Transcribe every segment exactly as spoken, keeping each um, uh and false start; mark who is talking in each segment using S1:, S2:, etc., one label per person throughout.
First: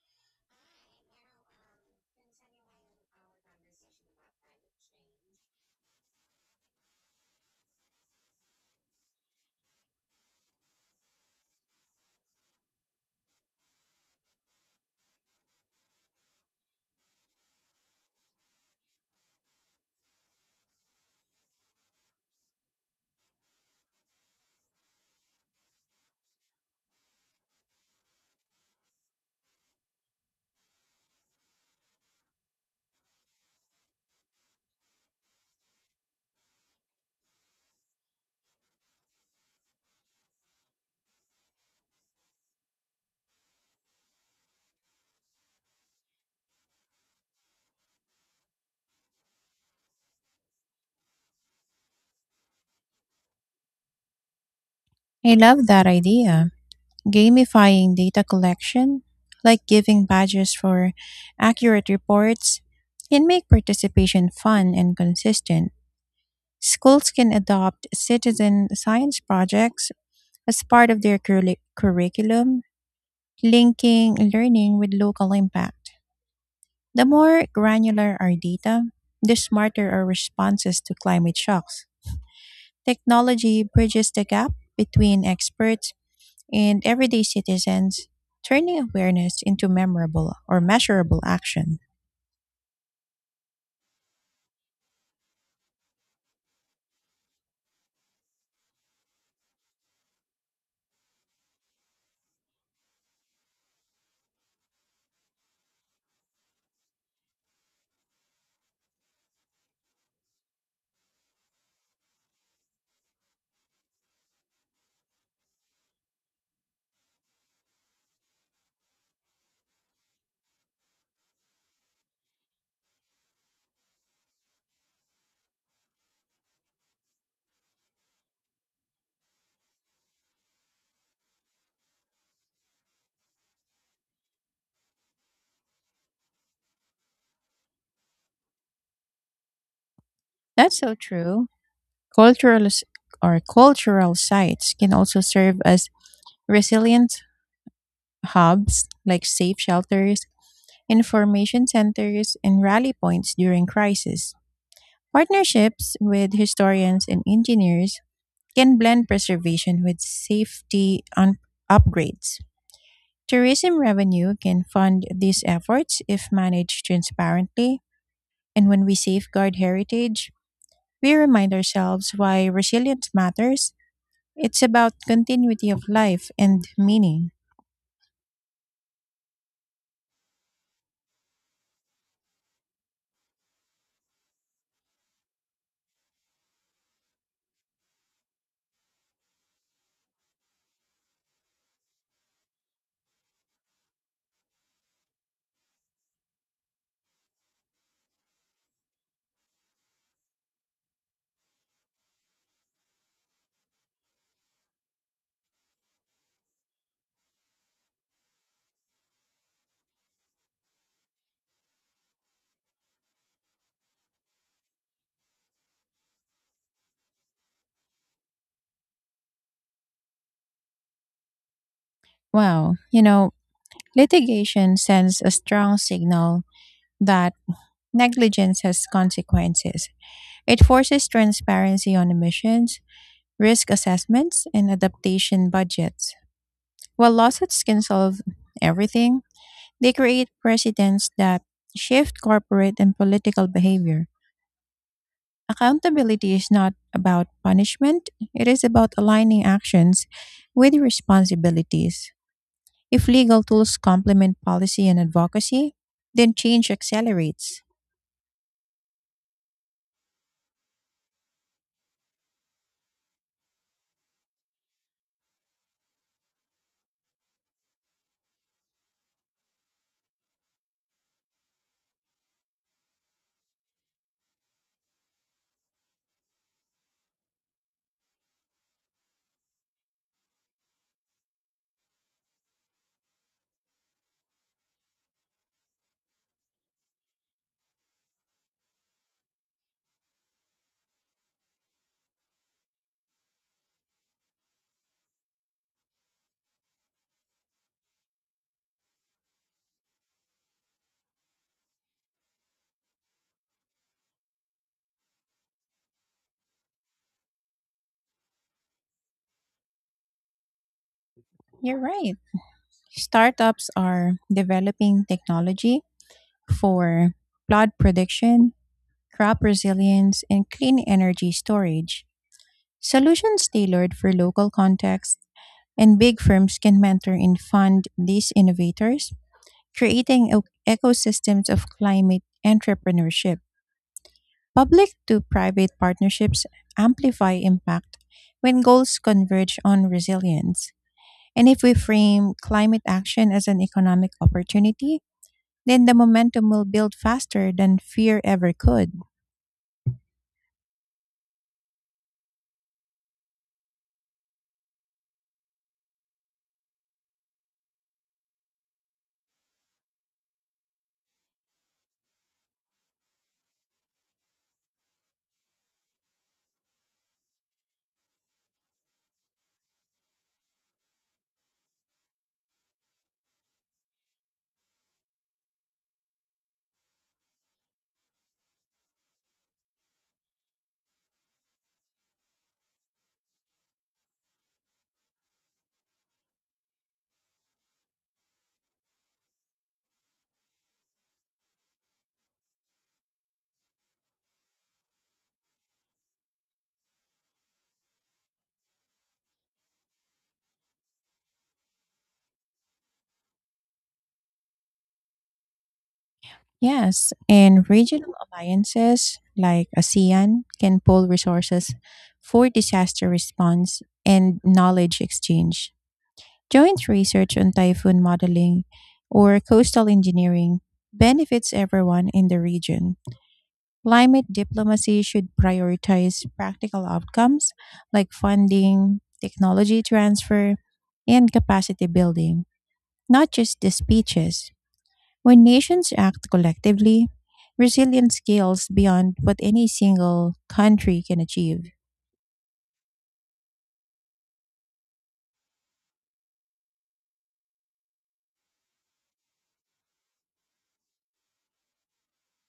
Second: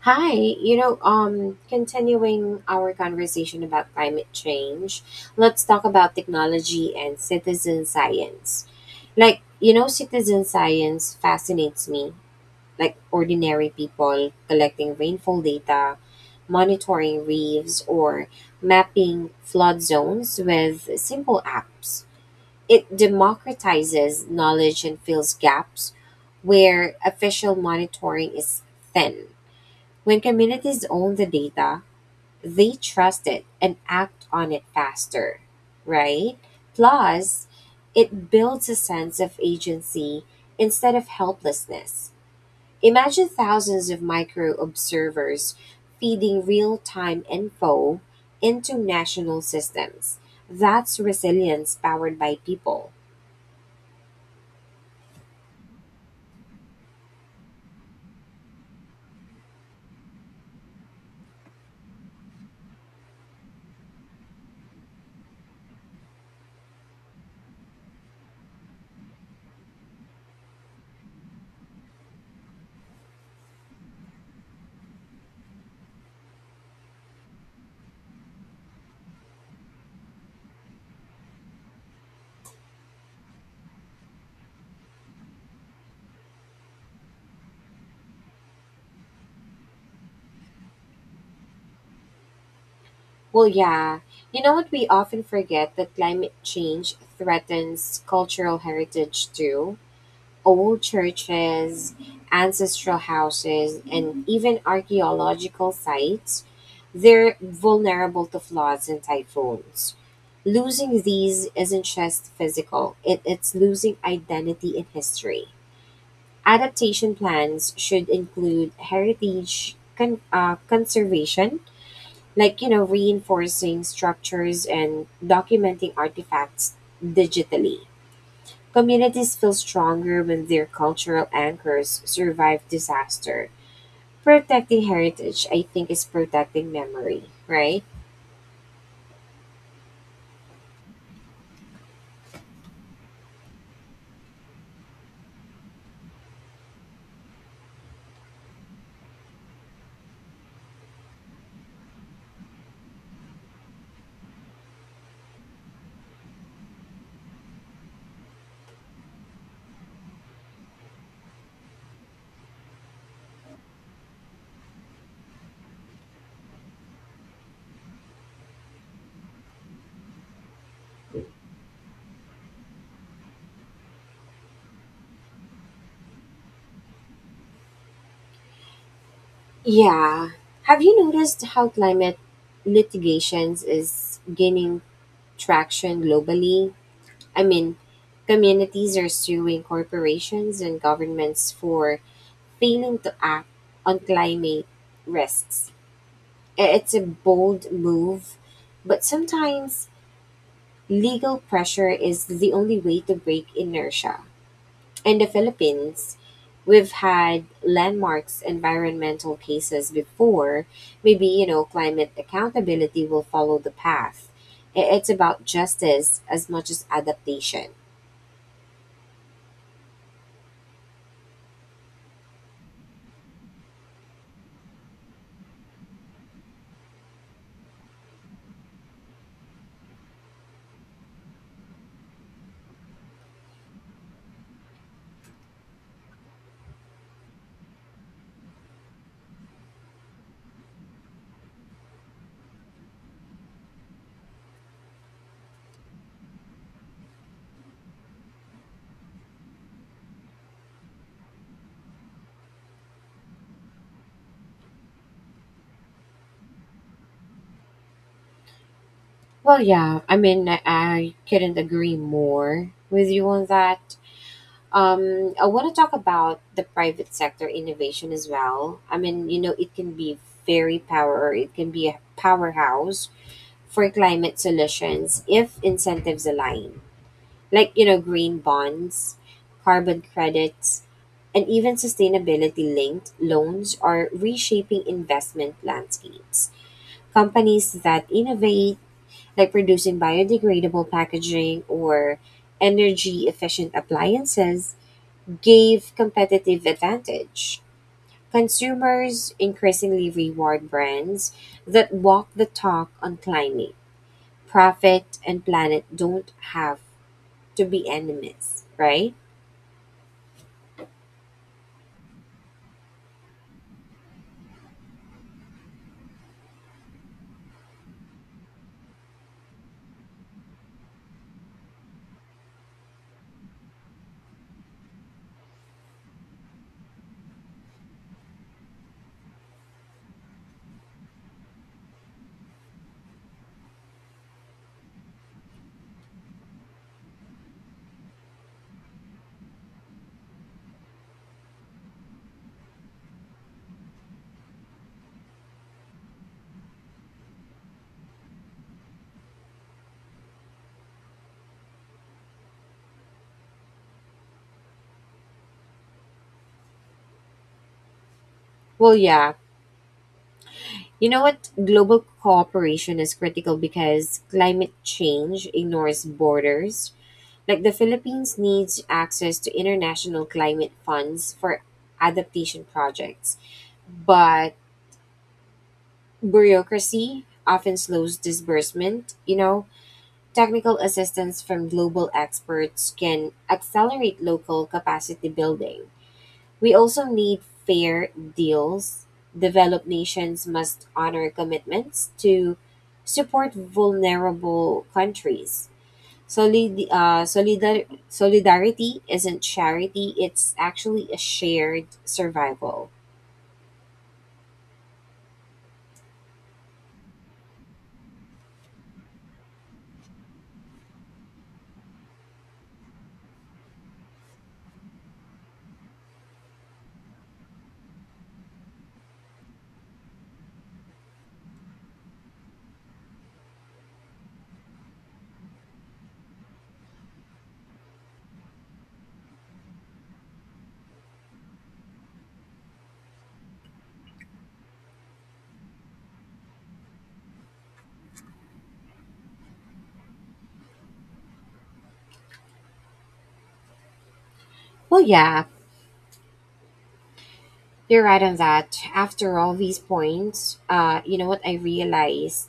S1: Hi, you know, um, continuing our conversation about climate change, let's talk about technology and citizen science. Like, you know, citizen science fascinates me, like ordinary people collecting rainfall data, monitoring reefs, or mapping flood zones with simple apps. It democratizes knowledge and fills gaps where official monitoring is thin when communities own the data, they trust it and act on it faster, right? Plus, it builds a sense of agency instead of helplessness. Imagine thousands of micro observers feeding real time info into national systems. That's resilience powered by people.
S2: I love that idea. Gamifying data collection, like giving badges for accurate reports, can make participation fun and consistent. Schools can adopt citizen science projects as part of their curri- curriculum, linking learning with local impact. The more granular our data, the smarter our responses to climate shocks. Technology bridges the gap between experts and everyday citizens, turning awareness into memorable or measurable action.
S1: Well, yeah, you know what? We often forget that climate change threatens cultural heritage too old churches, ancestral houses, and even archaeological sites, they're vulnerable to floods and typhoons. Losing these isn't just physical, it, it's losing identity and history. Adaptation plans should include heritage con- uh, conservation, like, you know, reinforcing structures and documenting artifacts digitally. Communities feel stronger when their cultural anchors survive disaster. Protecting heritage, I think, is protecting memory, right?
S2: That's so true. Cultural s- or Cultural sites can also serve as resilient hubs like safe shelters, information centers, and rally points during crisis. Partnerships with historians and engineers can blend preservation with safety un- upgrades. Tourism revenue can fund these efforts if managed transparently, and when we safeguard heritage, we remind ourselves why resilience matters. It's about continuity of life and meaning.
S1: Yeah. Have you noticed how climate litigations is gaining traction globally? I mean, communities are suing corporations and governments for failing to act on climate risks. I- It's a bold move, but sometimes Legal pressure is the only way to break inertia. In the Philippines, we've had landmarks environmental cases before. Maybe, you know, climate accountability will follow the path. I- It's about justice as much as adaptation.
S2: Wow, you know, litigation sends a strong signal that negligence has consequences. It forces transparency on emissions, risk assessments, and adaptation budgets. While lawsuits can solve everything, they create precedents that shift corporate and political behavior. Accountability is not about punishment, it is about aligning actions with responsibilities. If legal tools complement policy and advocacy, then change accelerates.
S1: Well, yeah, I mean, I, I couldn't agree more with you on that. Um, I want to talk about the private sector innovation as well. I mean, you know, it can be very power, it can be a powerhouse for climate solutions if incentives align, like you know green bonds, carbon credits, and even sustainability-linked loans are reshaping investment landscapes. Companies that innovate, like producing biodegradable packaging or energy efficient appliances, gave competitive advantage. Consumers increasingly reward brands that walk the talk on climate Profit and planet don't have to be enemies, right?
S2: You're right. Startups are developing technology for flood prediction, crop resilience, and clean energy storage. Solutions tailored for local contexts. And big firms can mentor and fund these innovators, creating o- ecosystems of climate entrepreneurship. Public to private partnerships amplify impact when goals converge on resilience. And if we frame climate action as an economic opportunity, then the momentum will build faster than fear ever could.
S1: Well, yeah. You know what? Global cooperation is critical because climate change ignores borders. Like the Philippines needs access to international climate funds for adaptation projects, but bureaucracy often slows disbursement. You know, technical assistance from global experts can accelerate local capacity building. We also need fair deals. Developed nations must honor commitments to support vulnerable countries. Solid, uh, solidar- solidarity isn't charity, it's actually a shared survival.
S2: Yes, and regional alliances like ASEAN can pool resources for disaster response and knowledge exchange. Joint research on typhoon modeling or coastal engineering benefits everyone in the region. Climate diplomacy should prioritize practical outcomes like funding, technology transfer, and capacity building, not just the speeches. When nations act collectively, resilience scales beyond what any single country can achieve.
S1: Well, yeah, you're right on that. After all these points, uh, you know what I realized?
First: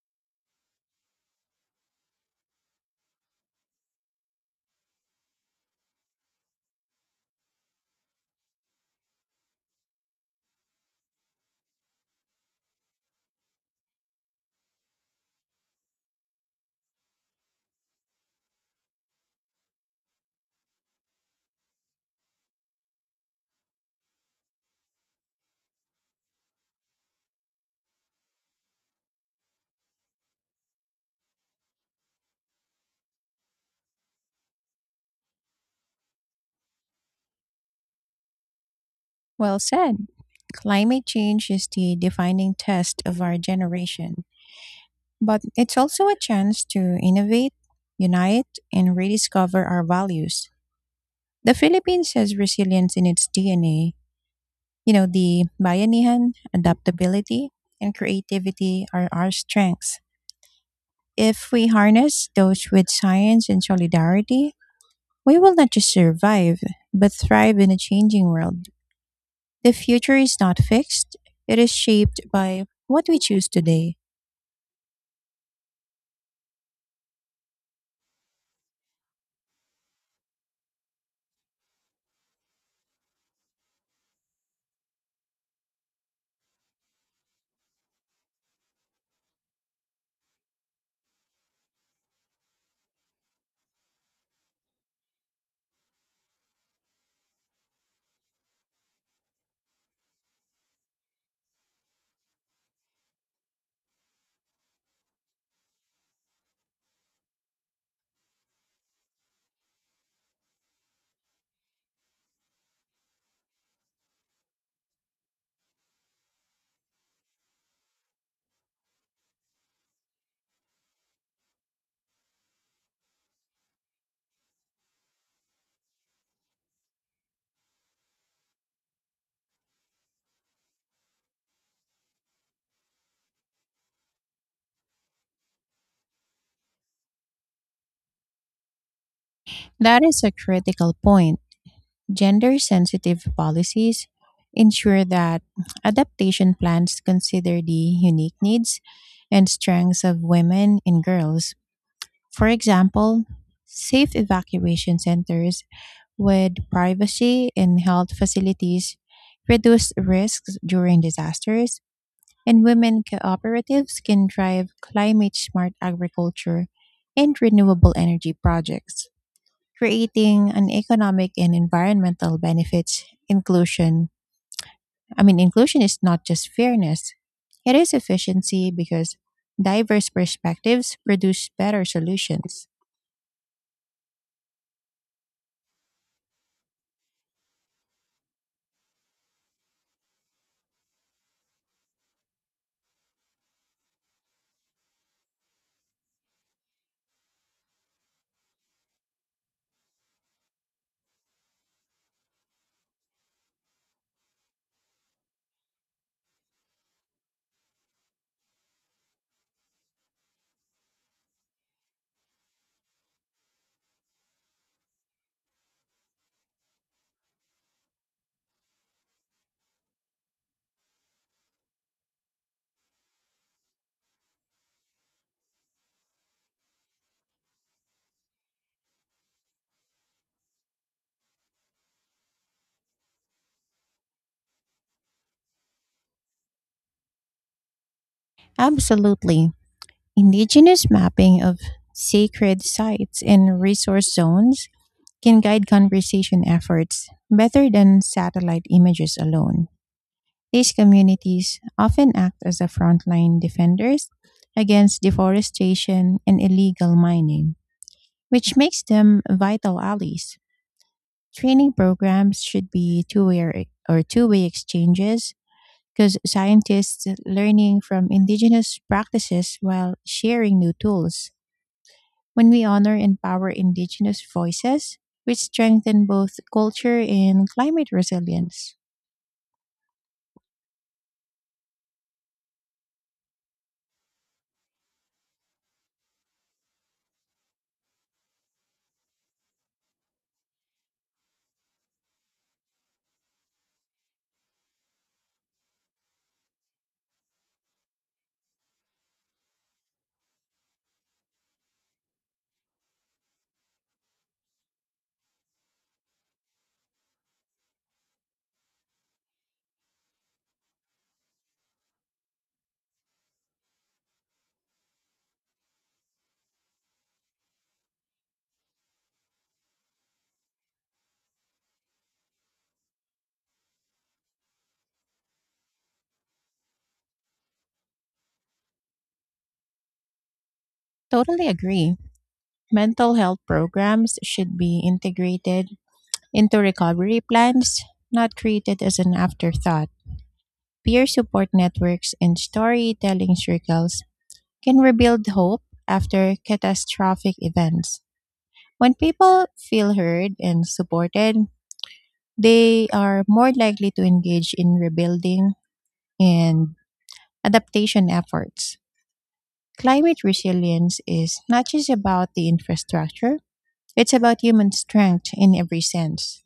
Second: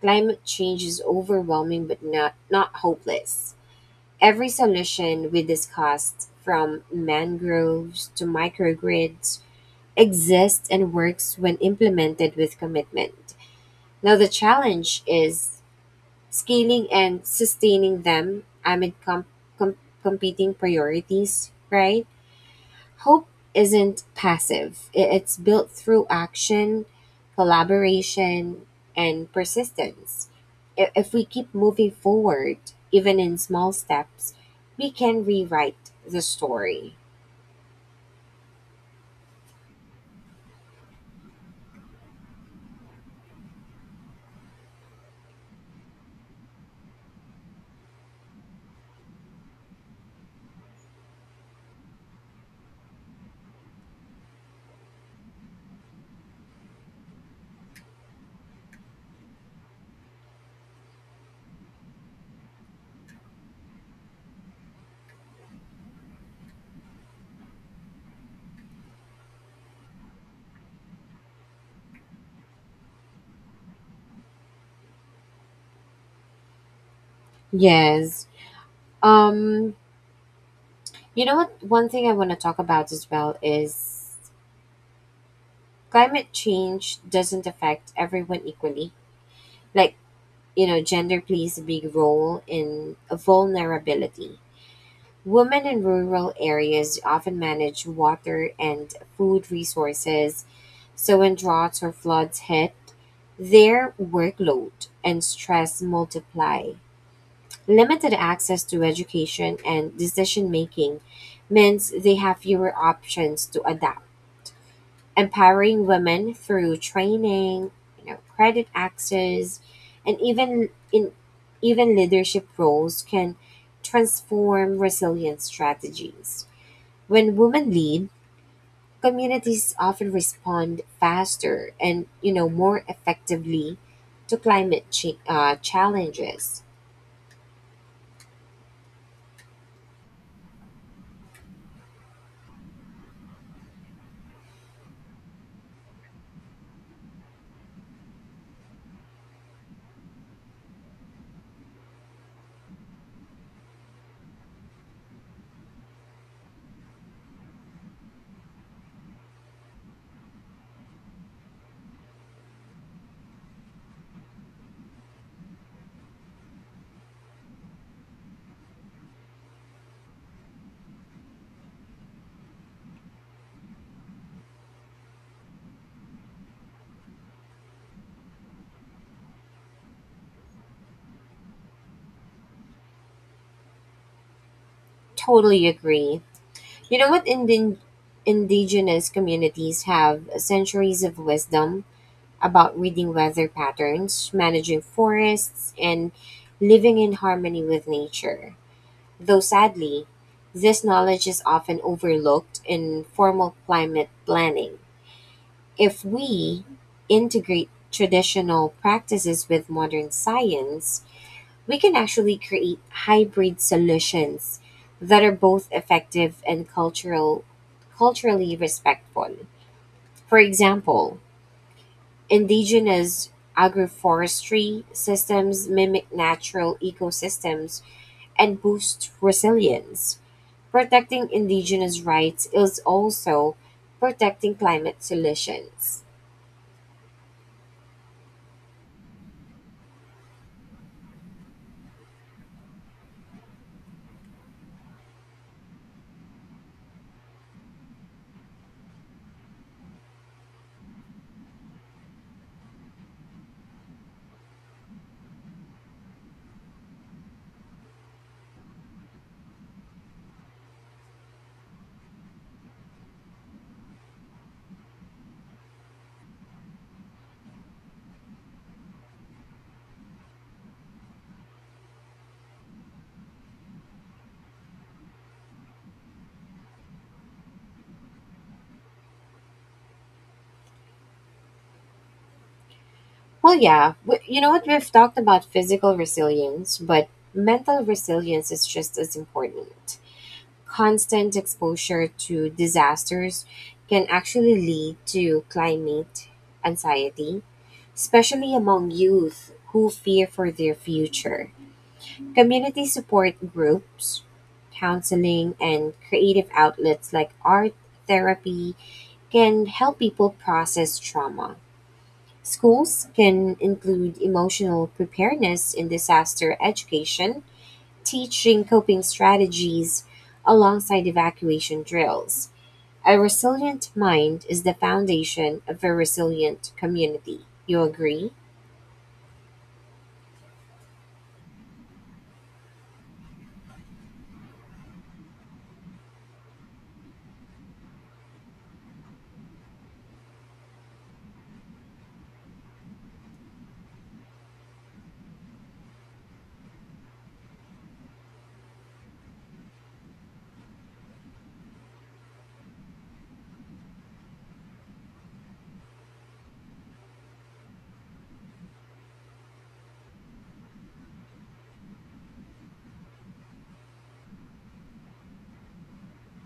S1: Climate change is overwhelming but not, not hopeless. Every solution we discussed, from mangroves to microgrids, exists and works when implemented with commitment. Now, the challenge is scaling and sustaining them amid com- com- competing priorities, right? Hope isn't passive, i- it's built through action, collaboration, and persistence. I- If we keep moving forward, even in small steps, we can rewrite the story.
S2: Well said. Climate change is the defining test of our generation, but it's also a chance to innovate, unite, and rediscover our values. The Philippines has resilience in its D N A. You know, the bayanihan, adaptability, and creativity are our strengths. If we harness those with science and solidarity, we will not just survive, but thrive in a changing world. The future is not fixed, it is shaped by what we choose today.
S1: Yes. Um, you know what? One thing I want to talk about as well is climate change doesn't affect everyone equally. Like, you know, gender plays a big role in vulnerability Women in rural areas often manage water and food resources, so when droughts or floods hit, their workload and stress multiply. Limited access to education and decision making means they have fewer options to adapt. Empowering women through training, you know, credit access, and even in even leadership roles can transform resilience strategies. When women lead, communities often respond faster and you know more effectively to climate ch- uh, challenges.
S2: That is a critical point. Gender sensitive policies ensure that adaptation plans consider the unique needs and strengths of women and girls. For example, safe evacuation centers with privacy and health facilities reduce risks during disasters, and women cooperatives can drive climate smart agriculture and renewable energy projects, creating an economic and environmental benefits. Inclusion, I mean, inclusion is not just fairness, it is efficiency because diverse perspectives produce better solutions.
S1: Totally agree. You know what? Indi- indigenous communities have centuries of wisdom about reading weather patterns, managing forests, and living in harmony with nature. Though sadly, this knowledge is often overlooked in formal climate planning. If we integrate traditional practices with modern science, we can actually create hybrid solutions that are both effective and cultural culturally respectful. For example, indigenous agroforestry systems mimic natural ecosystems and boost resilience. Protecting indigenous rights is also protecting climate solutions.
S2: Absolutely. Indigenous mapping of sacred sites and resource zones can guide conversation efforts better than satellite images alone. These communities often act as the frontline defenders against deforestation and illegal mining, which makes them vital allies. Training programs should be two-way or two-way exchanges because scientists learning from indigenous practices while sharing new tools. When we honor and power indigenous voices, we strengthen both culture and climate resilience.
S1: Well, yeah. W- You know what? We've talked about physical resilience, but mental resilience is just as important. Constant exposure to disasters can actually lead to climate anxiety, especially among youth who fear for their future. Community support groups, counseling, and creative outlets like art therapy can help people process trauma. Schools can include emotional preparedness in disaster education, teaching coping strategies alongside evacuation drills. A resilient mind is the foundation of a resilient community. You agree?
S2: Totally agree. Mental health programs should be integrated into recovery plans, not created as an afterthought. Peer support networks and storytelling circles can rebuild hope after catastrophic events. When people feel heard and supported, they are more likely to engage in rebuilding and adaptation efforts. Climate resilience is not just about the infrastructure, it's about human strength in every sense.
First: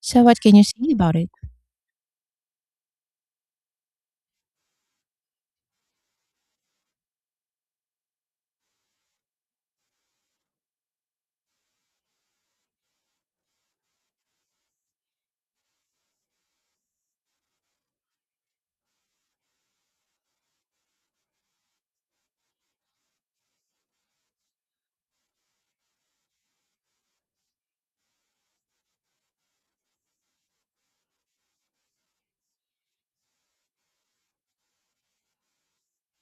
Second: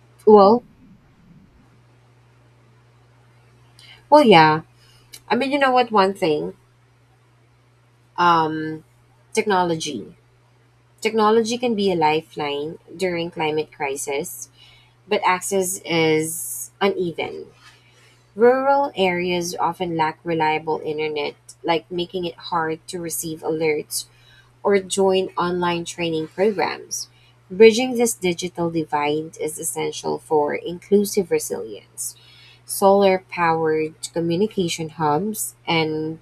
S2: So what can
S1: Well,
S2: you say about it?
S1: well, yeah. I mean, you know what? One thing, um, technology. Technology can be a lifeline during climate crisis, but access is uneven. Rural areas often lack reliable internet, like making it hard to receive alerts or join online training programs. Bridging this digital divide is essential for inclusive resilience. Solar powered communication hubs and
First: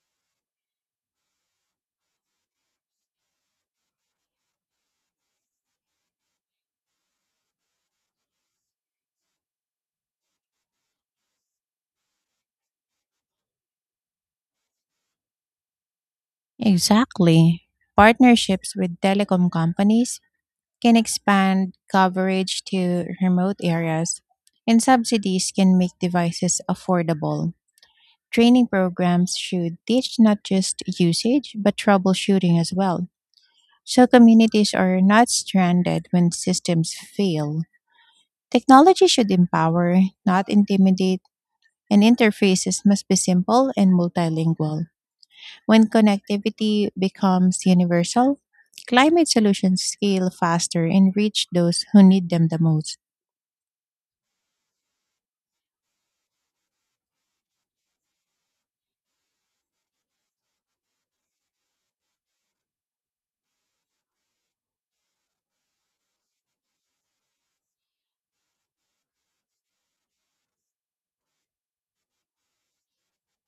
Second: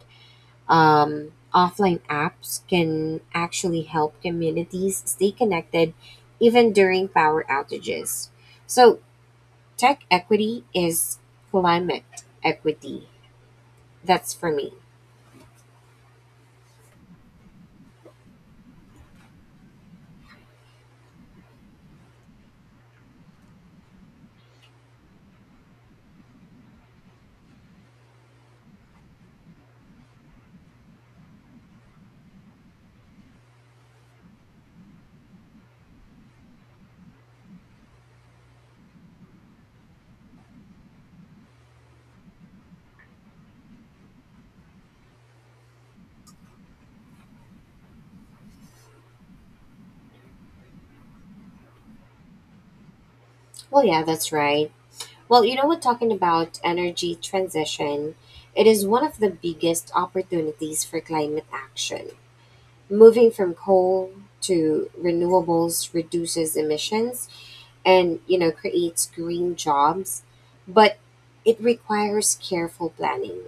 S1: um, offline apps can actually help communities stay connected even during power outages. So, tech equity is climate equity that's for me.
S2: Exactly. Partnerships with telecom companies can expand coverage to remote areas, and subsidies can make devices affordable. Training programs should teach not just usage, but troubleshooting as well. So communities are not stranded when systems fail. Technology should empower, not intimidate, and interfaces must be simple and multilingual. When connectivity becomes universal, climate solutions scale faster and reach those who need them the most.
S1: Well, yeah, that's right. Well, you know what, talking about energy transition, it is one of the biggest opportunities for climate action. Moving from coal to renewables reduces emissions and, you know, creates green jobs, but it requires careful planning.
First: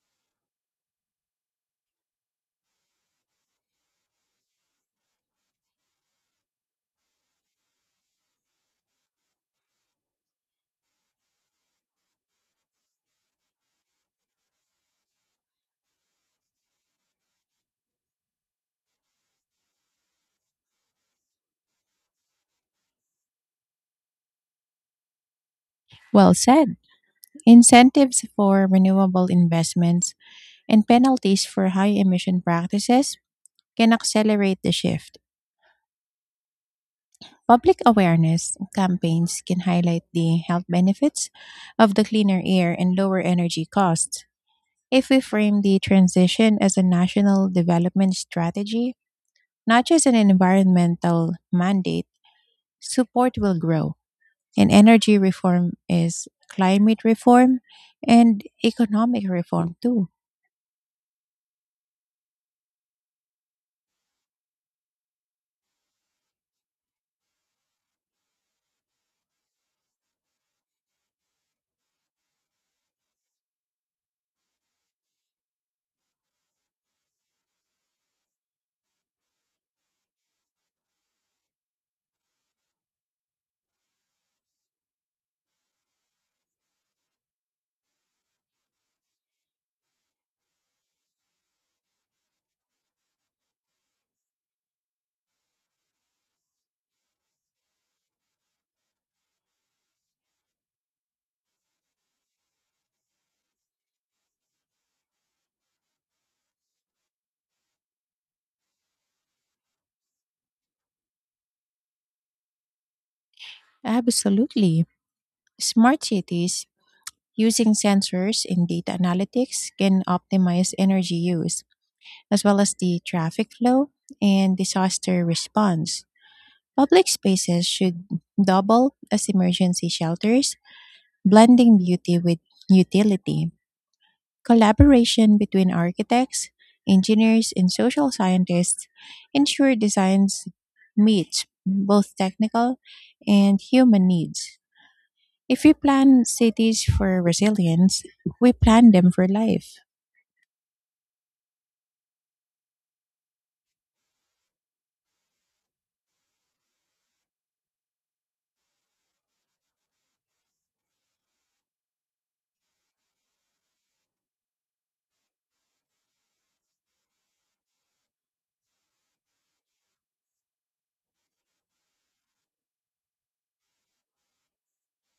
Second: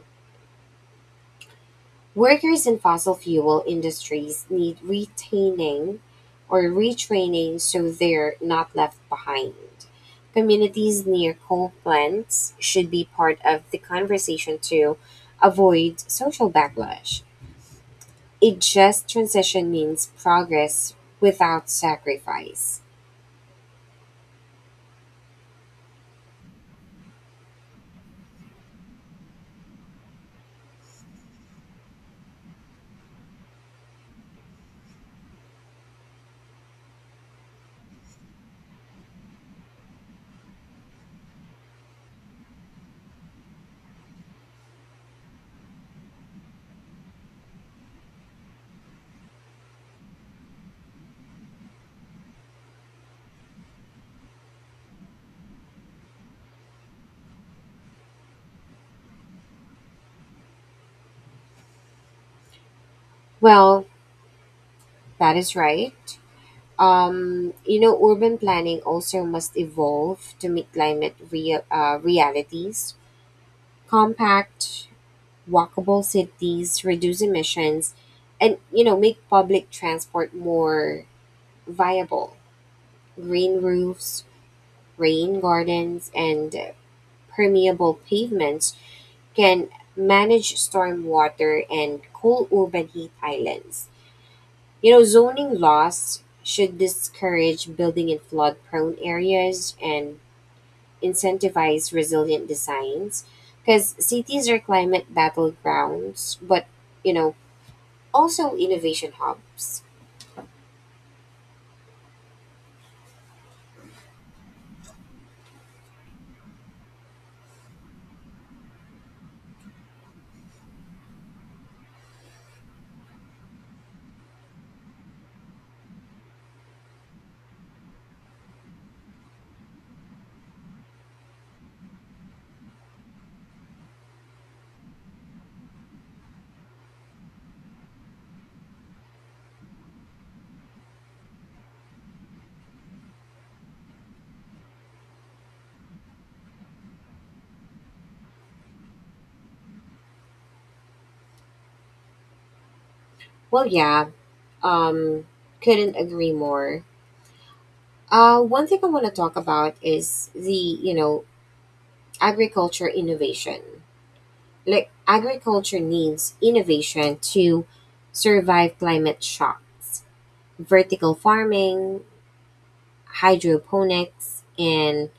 S1: Workers in fossil fuel industries need retaining or retraining so they're not left behind. Communities near coal plants should be part of the conversation to avoid social backlash. A just transition means progress without sacrifice.
S2: Well said. Incentives for renewable investments and penalties for high emission practices can accelerate the shift. Public awareness campaigns can highlight the health benefits of the cleaner air and lower energy costs. If we frame the transition as a national development strategy, not just an environmental mandate, support will grow, and energy reform is climate reform and economic reform too.
S1: Well, that is right. Um, you know, urban planning also must evolve to meet climate real, uh, realities. Compact walkable cities, reduce emissions, and you know make public transport more viable. Green roofs, rain gardens, and permeable pavements can manage stormwater and cool urban heat islands. You know, zoning laws should discourage building in flood-prone areas and incentivize resilient designs because cities are climate battlegrounds, but you know also innovation hubs.
S2: Absolutely. Smart cities using sensors and data analytics can optimize energy use as well as the traffic flow and disaster response. Public spaces should double as emergency shelters, blending beauty with utility. Collaboration between architects, engineers, and social scientists ensure designs meet both technical and human needs. If we plan cities for resilience, we plan them for life.
S1: Well, yeah, um, couldn't agree more. Uh, one thing I want to talk about is the, you know, agriculture innovation. Like, agriculture needs innovation to survive climate shocks. Vertical farming, hydroponics, and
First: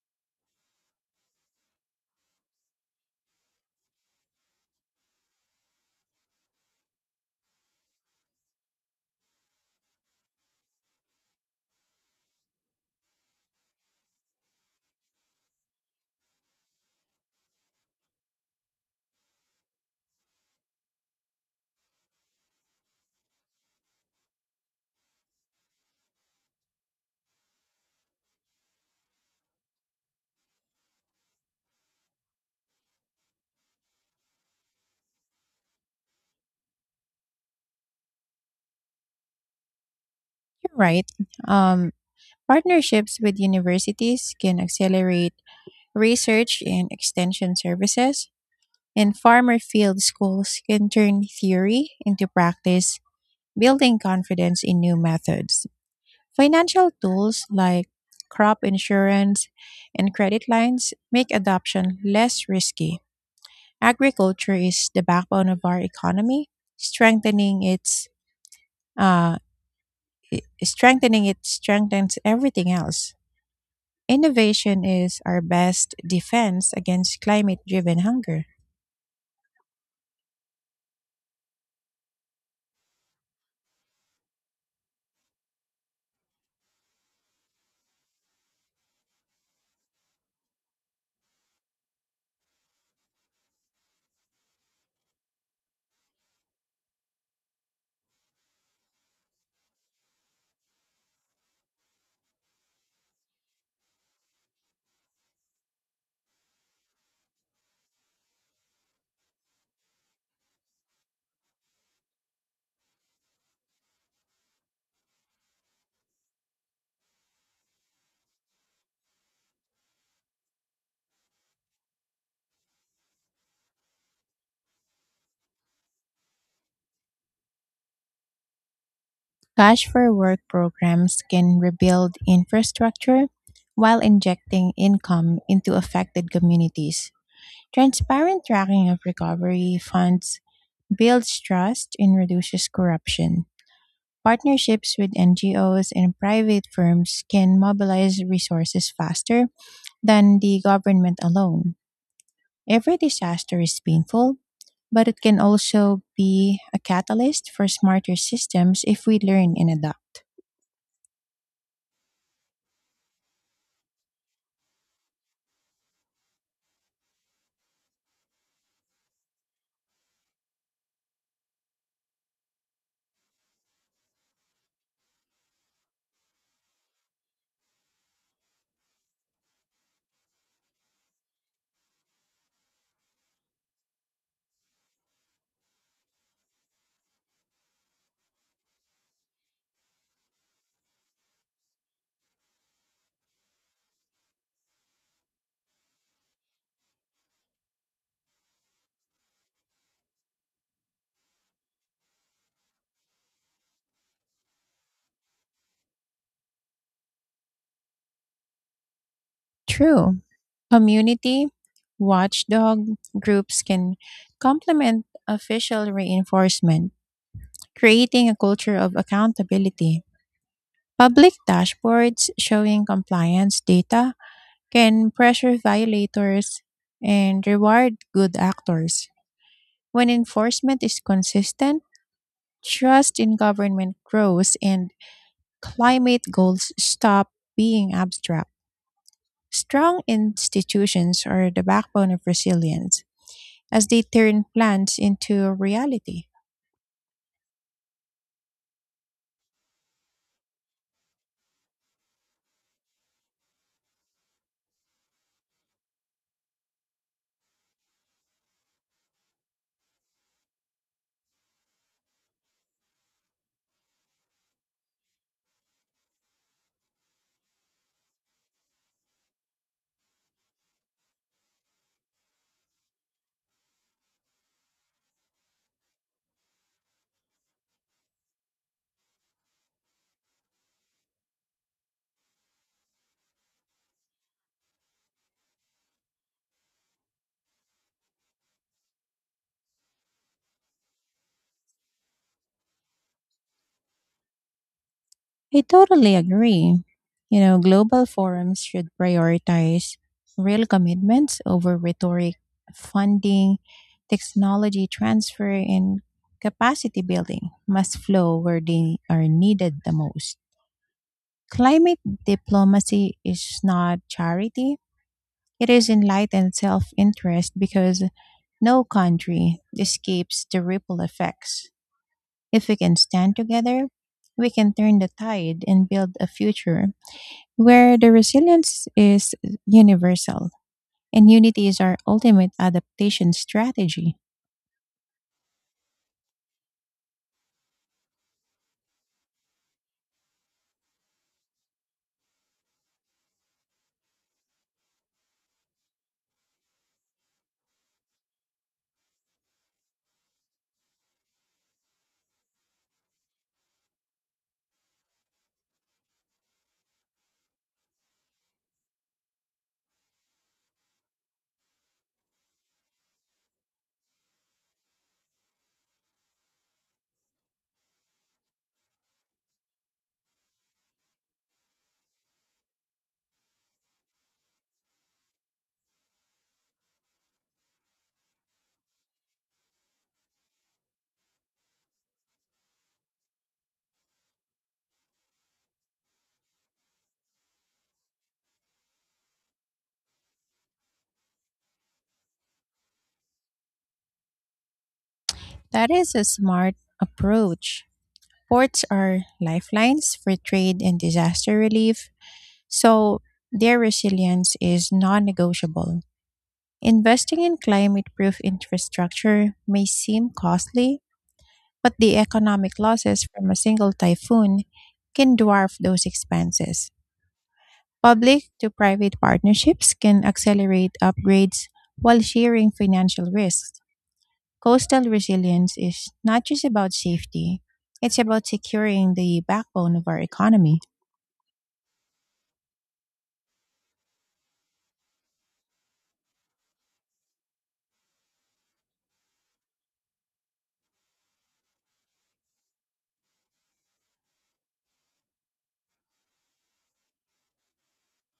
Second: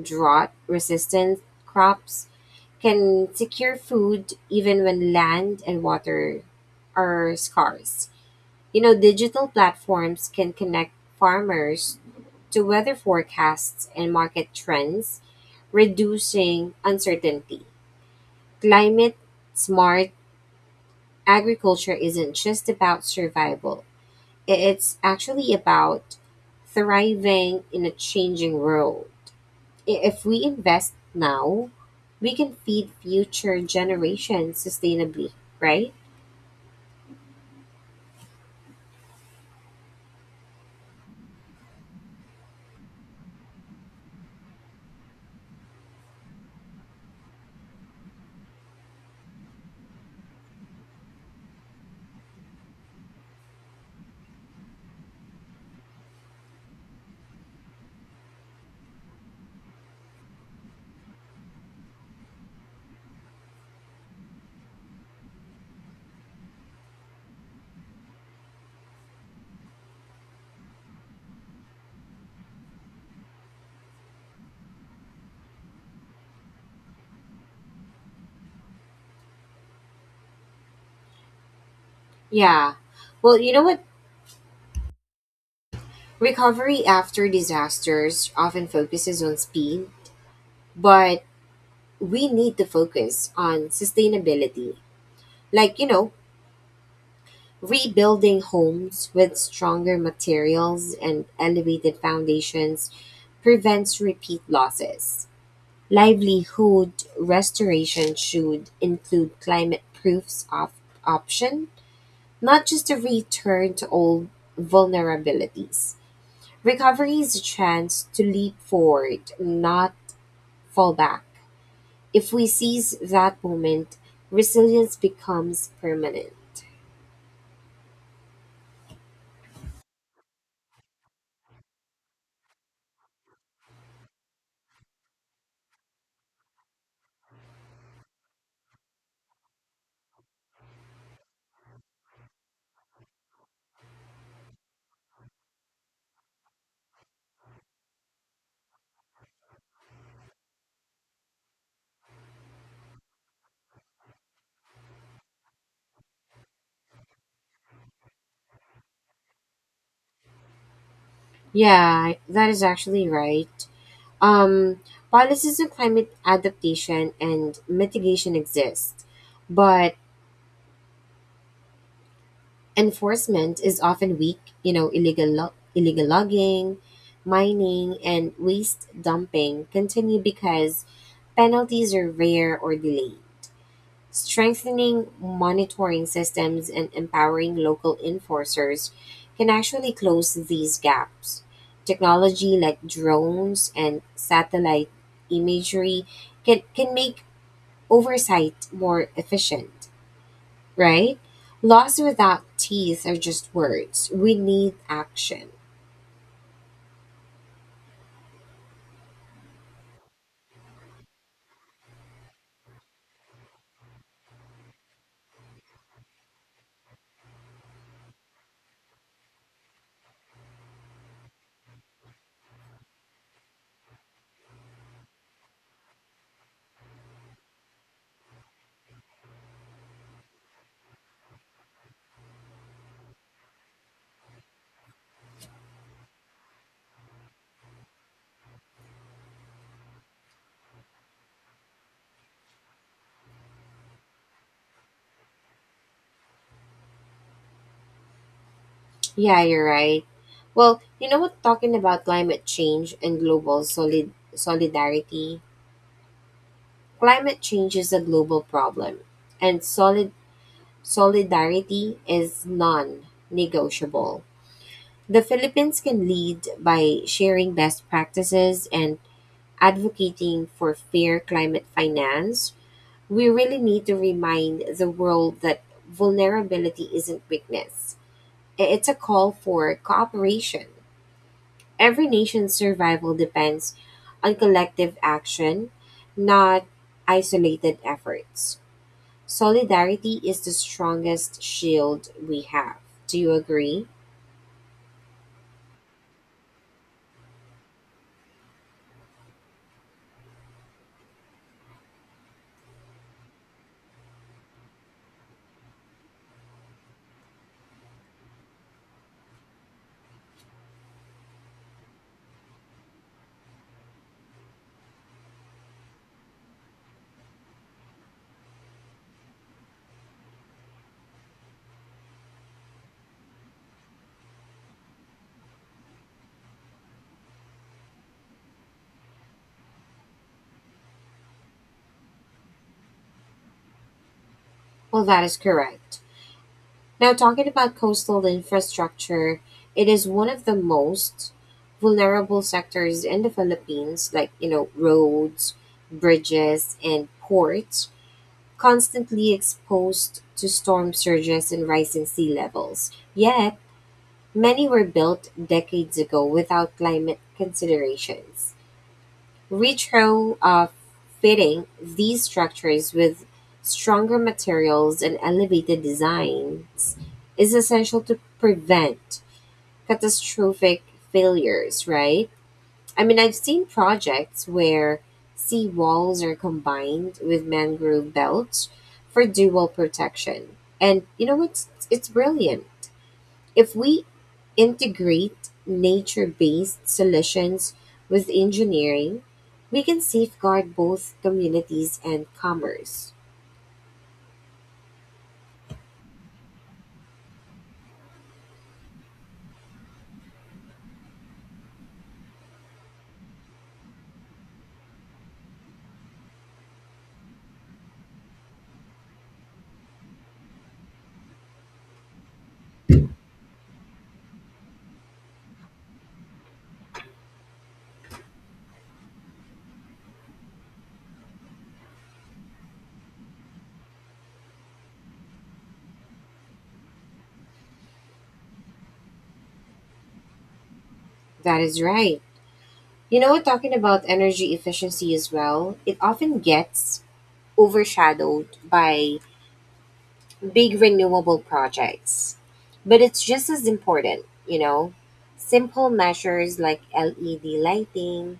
S1: drought resistant crops can secure food even when land and water are scarce. You know, digital platforms can connect farmers to weather forecasts and market trends, reducing uncertainty. Climate smart agriculture isn't just about survival, i- it's actually about thriving in a changing world. I- If we invest now, we can feed future generations sustainably, right?
S2: You're right. Um, Partnerships with universities can accelerate research and extension services, and farmer field schools can turn theory into practice, building confidence in new methods. Financial tools like crop insurance and credit lines make adoption less risky. Agriculture is the backbone of our economy, strengthening its uh, i- strengthening it strengthens everything else. Innovation is our best defense against climate-driven hunger.
S1: Yeah. Well, you know what? Recovery after disasters often focuses on speed, but we need to focus on sustainability. Like, you know, rebuilding homes with stronger materials and elevated foundations prevents repeat losses. Livelihood restoration should include climate proofs of option, not just a return to old vulnerabilities. Recovery is a chance to leap forward, not fall back. If we seize that moment, resilience becomes permanent.
S2: Cash for work programs can rebuild infrastructure while injecting income into affected communities. Transparent tracking of recovery funds builds trust and reduces corruption. Partnerships with N G Os and private firms can mobilize resources faster than the government alone. Every disaster is painful, but it can also be a catalyst for smarter systems if we learn and adapt.
S1: Yeah, that is actually right. Um, policies on climate adaptation and mitigation exist, but enforcement is often weak. You know, illegal lo- illegal logging, mining, and waste dumping continue because penalties are rare or delayed. Strengthening monitoring systems and empowering local enforcers can actually close these gaps. Technology like drones and satellite imagery can, can make oversight more efficient, right? Laws without teeth are just words. We need action.
S2: True. Community watchdog groups can complement official reinforcement, creating a culture of accountability. Public dashboards showing compliance data can pressure violators and reward good actors. When enforcement is consistent, trust in government grows and climate goals stop being abstract. Strong institutions are the backbone of resilience as they turn plans into reality.
S1: Yeah, you're right. Well, you know what? Talking about climate change and global solid solidarity, Climate change is a global problem, and solid solidarity is non-negotiable. The Philippines can lead by sharing best practices and advocating for fair climate finance. We really need to remind the world that vulnerability isn't weakness. I- It's a call for cooperation. Every nation's survival depends on collective action, not isolated efforts. Solidarity is the strongest shield we have. Do you agree?
S2: I totally agree. You know, global forums should prioritize real commitments over rhetoric, funding, technology transfer, and capacity building must flow where they are needed the most. Climate diplomacy is not charity, it is enlightened self interest because no country escapes the ripple effects. If we can stand together, we can turn the tide and build a future where the resilience is universal and unity is our ultimate adaptation strategy.
S1: Well, that is correct. Now, talking about coastal infrastructure, it is one of the most vulnerable sectors in the Philippines, like, you know, roads, bridges, and ports, constantly exposed to storm surges and rising sea levels. Yet, many were built decades ago without climate considerations. Retrofitting these structures with stronger materials and elevated designs is essential to prevent catastrophic failures, right? I mean, I've seen projects where sea walls are combined with mangrove belts for dual protection. And you know, it's it's brilliant. If we integrate nature based solutions with engineering, we can safeguard both communities and commerce.
S2: That is a smart approach. Ports are lifelines for trade and disaster relief, so their resilience is non negotiable. Investing in climate proof infrastructure may seem costly, but the economic losses from a single typhoon can dwarf those expenses. Public to private partnerships can accelerate upgrades while sharing financial risks. Coastal resilience is not just about safety, it's about securing the backbone of our economy.
S1: That is right. You know, talking about energy efficiency as well, it often gets overshadowed by big renewable projects. But it's just as important, you know. Simple measures like L E D lighting,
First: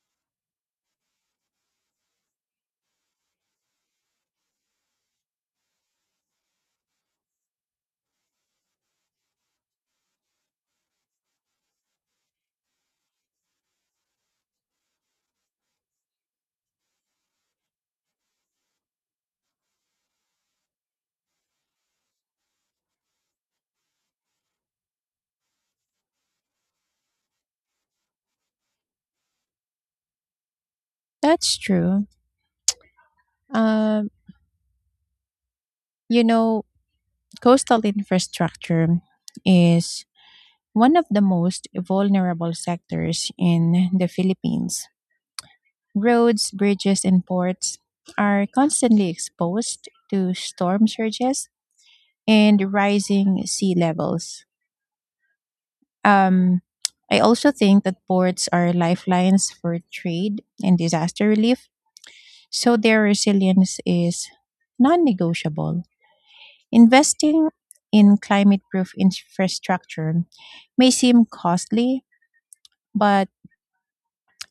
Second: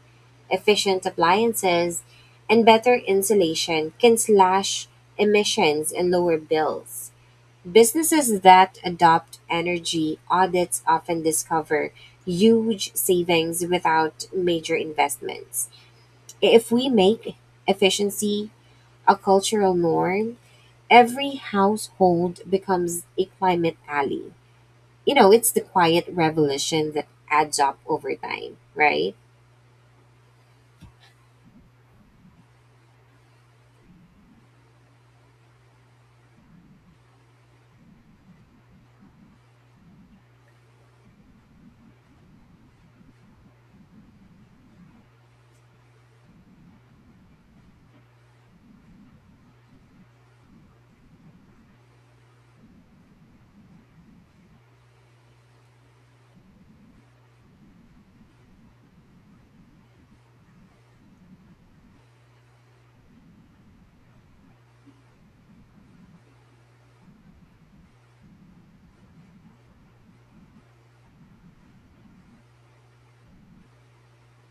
S1: efficient appliances, and better insulation can slash emissions and lower bills. Businesses that adopt energy audits often discover huge savings without major investments. If we make efficiency a cultural norm, every household becomes a climate alley. You know, it's the quiet revolution that adds up over time, right?
S2: That's true. Um, you know, coastal infrastructure is one of the most vulnerable sectors in the Philippines. Roads, bridges, and ports are constantly exposed to storm surges and rising sea levels. Um, I also think that ports are lifelines for trade and disaster relief, so their resilience is non negotiable. Investing in climate proof infrastructure may seem costly, but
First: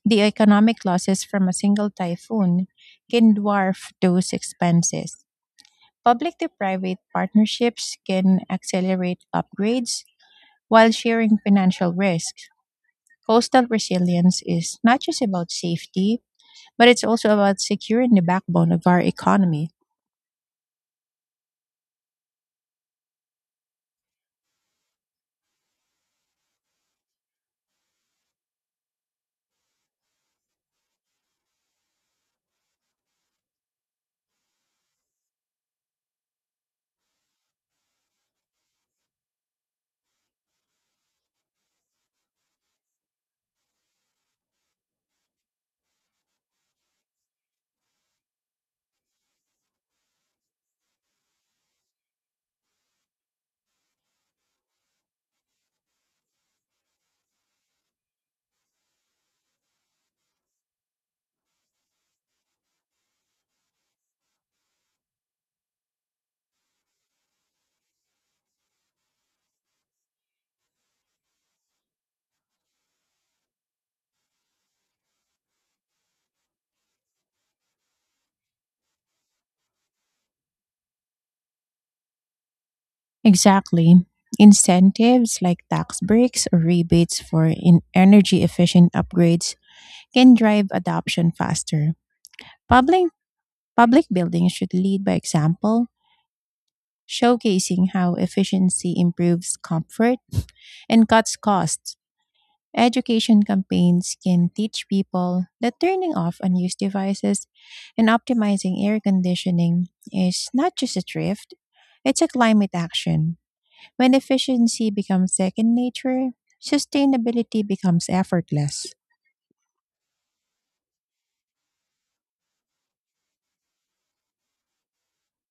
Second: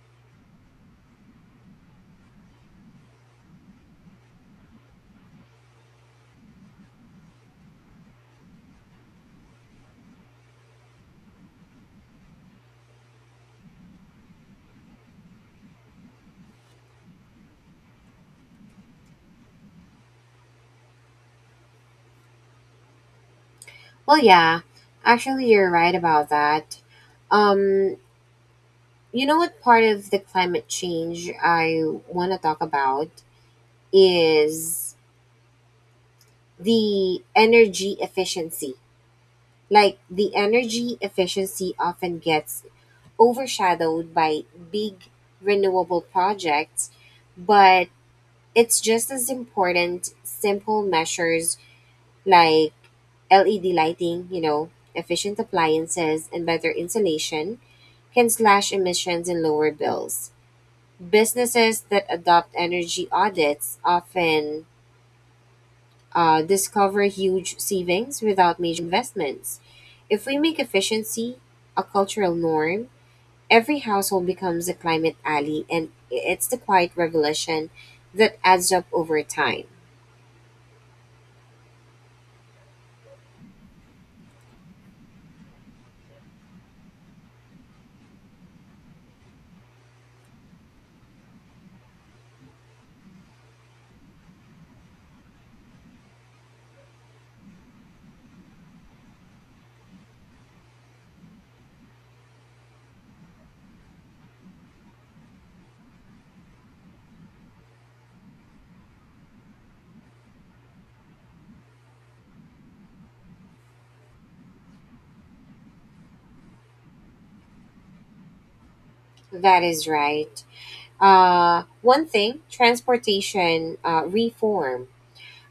S2: the economic losses from a single typhoon can dwarf those expenses. Public to private partnerships can accelerate upgrades while sharing financial risks. Coastal resilience is not just about safety, but it's also about securing the backbone of our economy.
S1: Well, yeah, actually, you're right about that. Um, you know what part of the climate change I want to talk about is the energy efficiency. Like, the energy efficiency often gets overshadowed by big renewable projects, but it's just as important simple measures like L E D lighting, you know, efficient appliances, and better insulation can slash emissions and lower bills. Businesses that adopt energy audits often uh, discover huge savings without major investments. If we make efficiency a cultural norm, every household becomes a climate ally, and it's the quiet revolution that adds up over time.
S2: Exactly. Incentives like tax breaks or rebates for in energy efficient upgrades can drive adoption faster. Public, public buildings should lead by example, showcasing how efficiency improves comfort and cuts costs. Education campaigns can teach people that turning off unused devices and optimizing air conditioning is not just a thrift, it's a climate action. When efficiency becomes second nature, sustainability becomes effortless.
S1: That is right. Uh, one thing, transportation uh, reform.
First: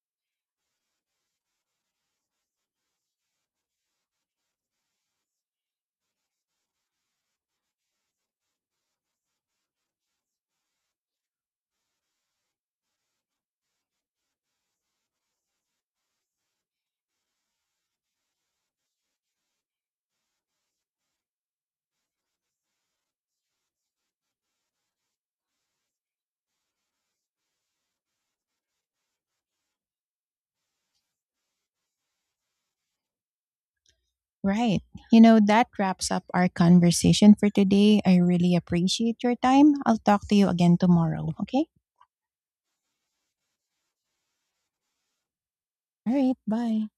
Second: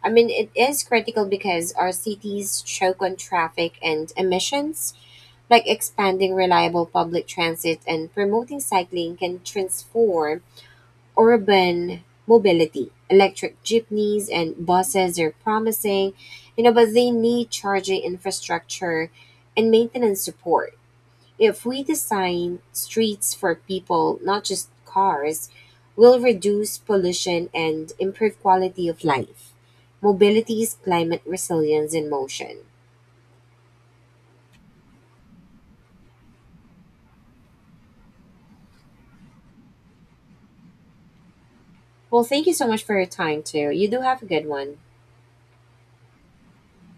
S1: I mean, it is critical because our cities choke on traffic and emissions. Like expanding reliable public transit and promoting cycling can transform urban mobility. Electric jeepneys and buses are promising, you know, but they need charging infrastructure and maintenance support. If we design streets for people, not just cars, we'll reduce pollution and improve quality of life. Mobility is climate resilience in motion.
S2: Right. You know, that wraps up our conversation for today. I really appreciate your time. I'll talk to you again tomorrow, okay?
S1: Well, thank you so much for your time, too. You do have a good one.
S2: All right. Bye.